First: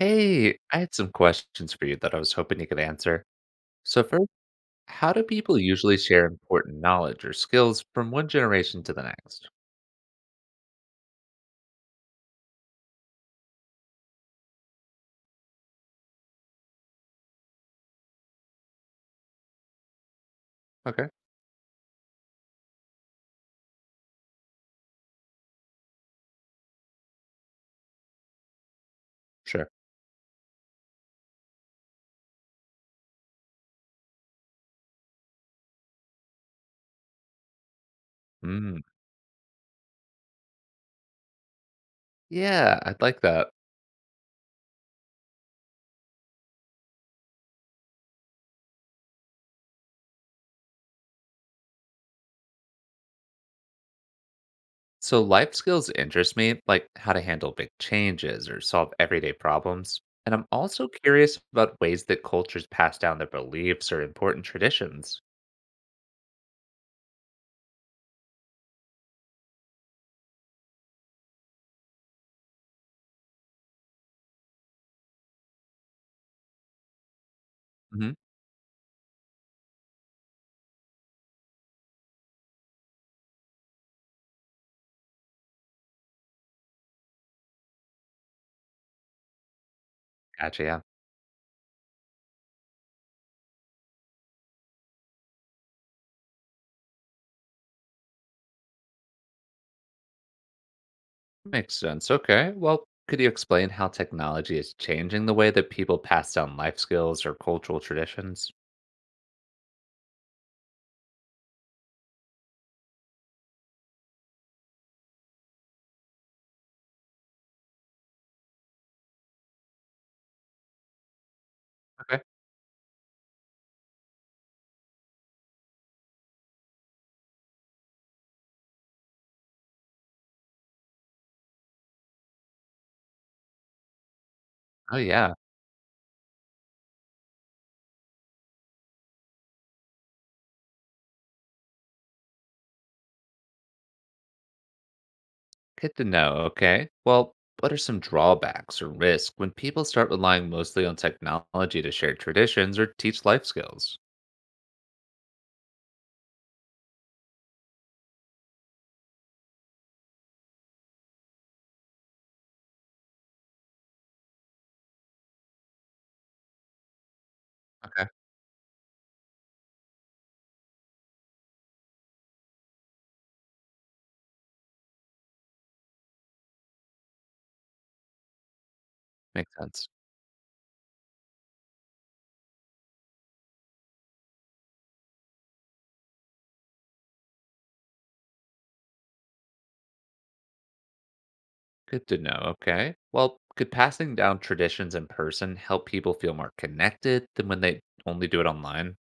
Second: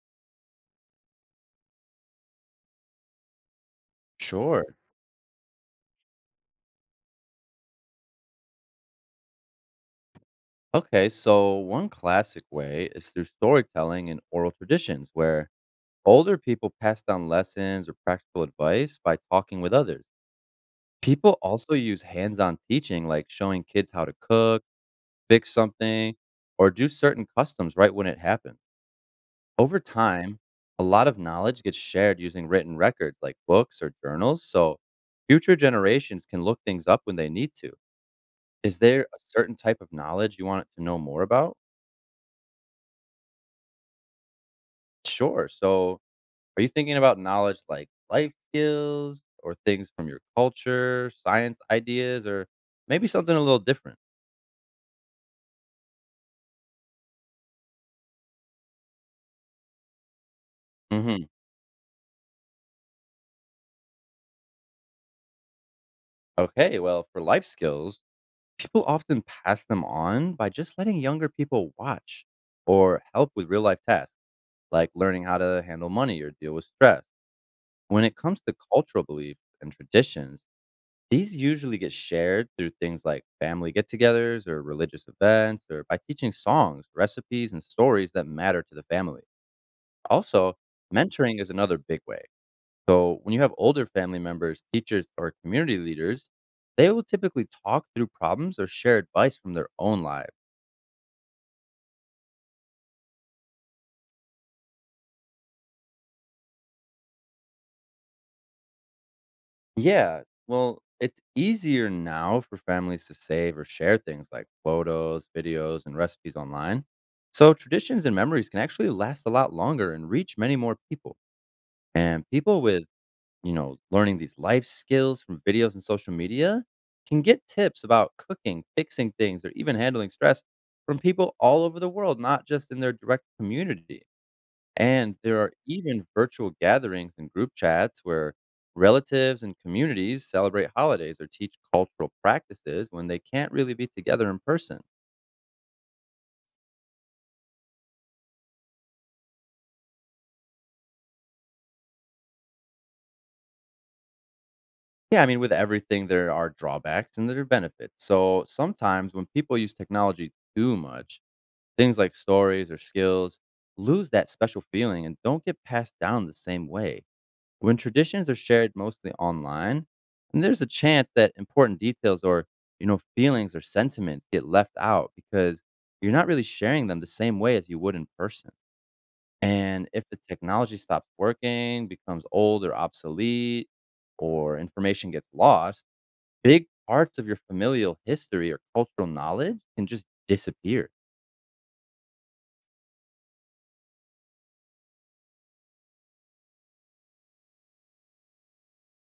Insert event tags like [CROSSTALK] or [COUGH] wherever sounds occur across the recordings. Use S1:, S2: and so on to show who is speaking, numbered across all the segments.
S1: Hey, I had some questions for you that I was hoping you could answer. So, first,
S2: Sure.
S1: how do people usually share important knowledge or skills from one generation to the next?
S2: Okay, so one classic way is through storytelling and oral traditions where older people pass down lessons or practical advice by talking with others.
S1: Okay,
S2: People also use hands on teaching, like showing kids how to cook, fix something, or do certain customs right when it happens.
S1: sure.
S2: Over time, a lot of knowledge gets shared using written records like books or journals, so future generations can look things up when they need to. Is
S1: Mm,
S2: there a certain type of knowledge you want to know more about?
S1: yeah, I'd like that.
S2: Sure. So, are you thinking about knowledge like life skills or things from your culture, science ideas, or maybe something a little different?
S1: So, life skills interest me, like how to handle big changes or solve everyday problems. And I'm also
S2: hmm
S1: curious about ways that cultures pass down their beliefs or important traditions.
S2: Okay. Well, for life skills, people often pass them on by just letting younger people watch or help with real life tasks, like learning how to handle money or deal with stress. When it
S1: Hmm.
S2: comes to cultural beliefs and traditions, these usually get shared through things like family get togethers or religious events, or by teaching songs, recipes, and stories that matter to the family. Also,
S1: Gotcha, yeah.
S2: mentoring is another big way. So, when you have older family members, teachers, or community leaders, they will typically talk through problems or share advice from their own lives.
S1: Makes sense. Okay. Well, could you explain how technology is changing the way that people pass down life skills or cultural traditions?
S2: Yeah. Well, it's easier now for families to save or share things like photos, videos, and recipes online. So traditions and memories can actually last a lot longer and reach many more people.
S1: Okay.
S2: And people learning these life skills from videos and social media can get tips about cooking, fixing things, or even handling stress from people all over the world, not just in their direct community.
S1: Oh,
S2: And
S1: yeah.
S2: there are even virtual gatherings and group chats where relatives and communities celebrate holidays or teach cultural practices when they can't really be together in person.
S1: Good to know. Okay. Well, what are some drawbacks or risks when people start relying mostly on technology to share traditions or teach life skills?
S2: Yeah, I mean, with everything, there are drawbacks and there are benefits. So sometimes when people use technology too much, things like stories or skills lose that special feeling and don't get passed down the same way. When
S1: Okay.
S2: traditions are shared mostly online, then there's a chance that important details or feelings or sentiments get left out because you're not really sharing them the same way as you would in person.
S1: Makes
S2: And
S1: sense.
S2: if the technology stops working, becomes old or obsolete, or information gets lost, big parts of your familial history or cultural knowledge can just disappear.
S1: Good to know. Okay. Well, could passing down traditions in person help people feel more connected than when they only do it online?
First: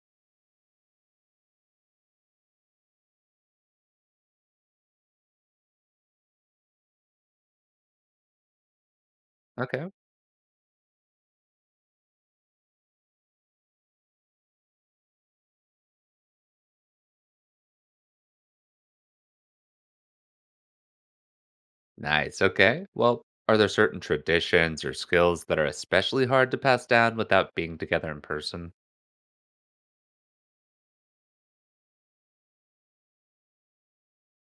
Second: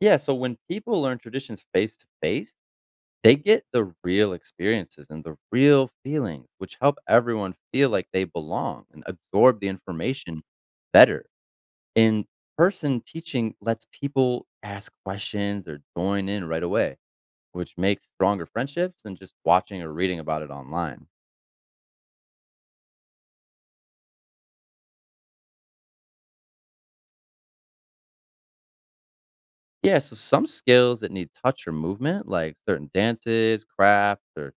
S2: Yeah, so when people learn traditions face to face, they get the real experiences and the real feelings, which help everyone feel like they belong and absorb the
S1: Okay.
S2: information better. In person teaching lets people ask questions or join in right away, which makes stronger friendships than just watching or reading about it online.
S1: Nice. Okay. Well, are there certain traditions or skills that are especially hard to pass down without being together in person?
S2: Yeah, so some skills that need touch or movement, like certain dances, crafts, or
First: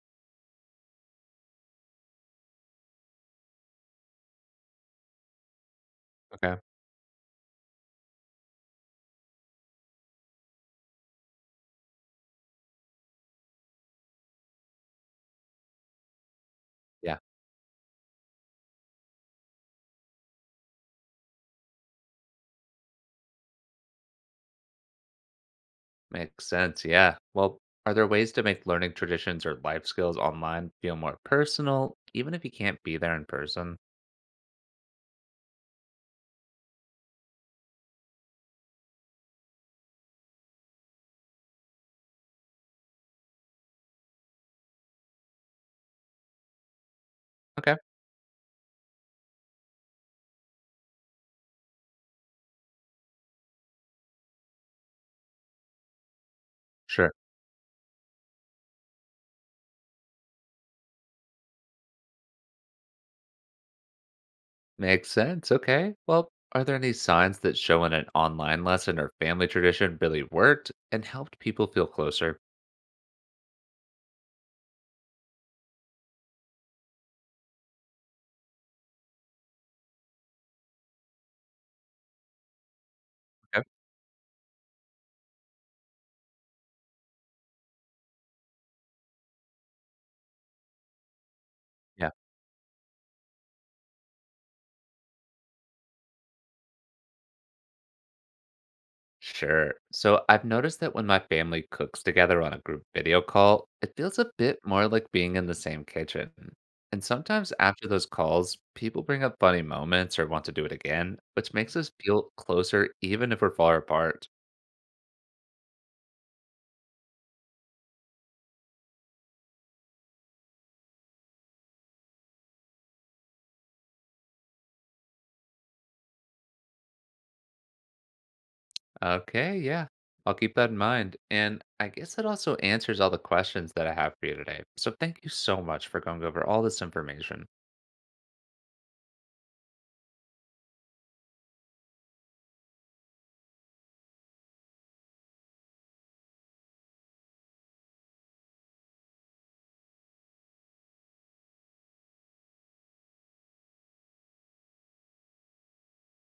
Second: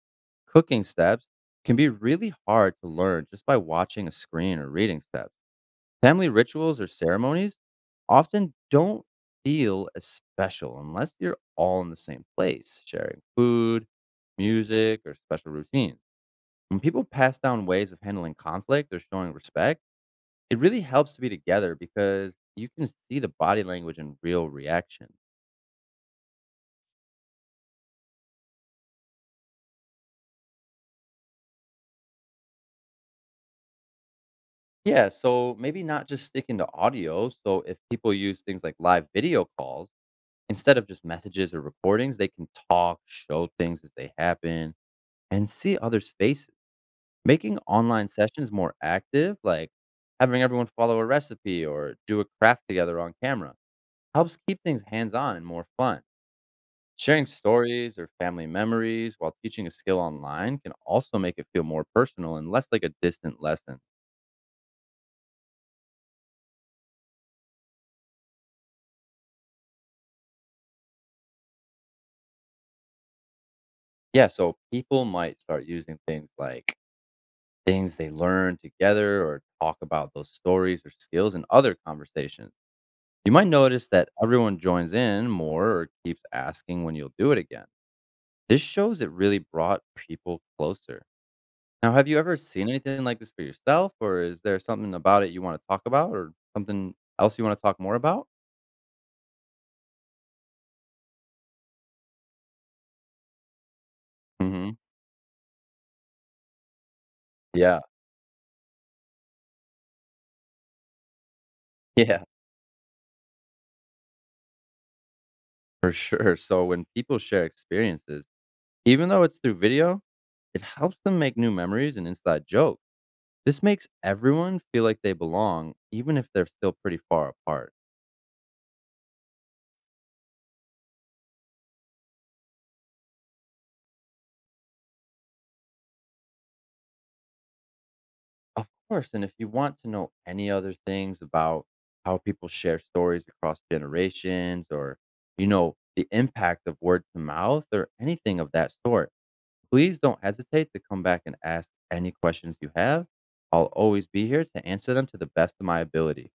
S2: cooking steps, can be really hard to learn just by watching a screen or reading steps. Family
S1: Okay.
S2: rituals or ceremonies often don't feel as special unless you're all in the same place, sharing food, music, or special routines. When people
S1: Yeah,
S2: pass down ways of handling conflict or showing respect, it really helps to be together because you can see the body language and real reaction.
S1: makes sense. Yeah. Well, are there ways to make learning traditions or life skills online feel more personal, even if you can't be there in person?
S2: Yeah, so maybe not just sticking to audio. So if people use things like live video calls instead of just messages or recordings, they can talk, show things as they happen, and see others' faces. Making
S1: Okay.
S2: online sessions more active, like having everyone follow a recipe or do a craft together on camera, helps keep things hands on and more fun.
S1: Sure.
S2: Sharing stories or family memories while teaching a skill online can also make it feel more personal and less like a distant lesson.
S1: Makes sense. Okay. Well, are there any signs that showing an online lesson or family tradition really worked and helped people feel closer?
S2: Yeah, so people might start using things like things they learn together or talk about those stories or skills in other conversations. You might
S1: Okay.
S2: notice that everyone joins in more or keeps asking when you'll do it again. This shows it really brought people closer. Now, have
S1: Yeah.
S2: you ever seen anything like this for yourself, or is there something about it you want to talk about, or something else you want to talk more about?
S1: Sure. So I've noticed that when my family cooks together on a group video call, it feels a bit
S2: hmm
S1: more like being in the same kitchen. And sometimes
S2: Yeah,
S1: after those calls, people bring up funny moments or want to do it again, which makes us
S2: [LAUGHS] yeah,
S1: feel closer even if we're far apart.
S2: for sure. So when people share experiences, even though it's through video, it helps them make new memories and inside jokes. This makes everyone feel like they belong, even if they're still pretty far apart.
S1: Okay, yeah. I'll keep that in mind. And I guess that also answers all the questions that I have for you today. So thank you so much for going over all this information.
S2: Of course, and if you want to know any other things about how people share stories across generations or the impact of word to mouth or anything of that sort, please don't hesitate to come back and ask any questions you have. I'll always be here to answer them to the best of my ability.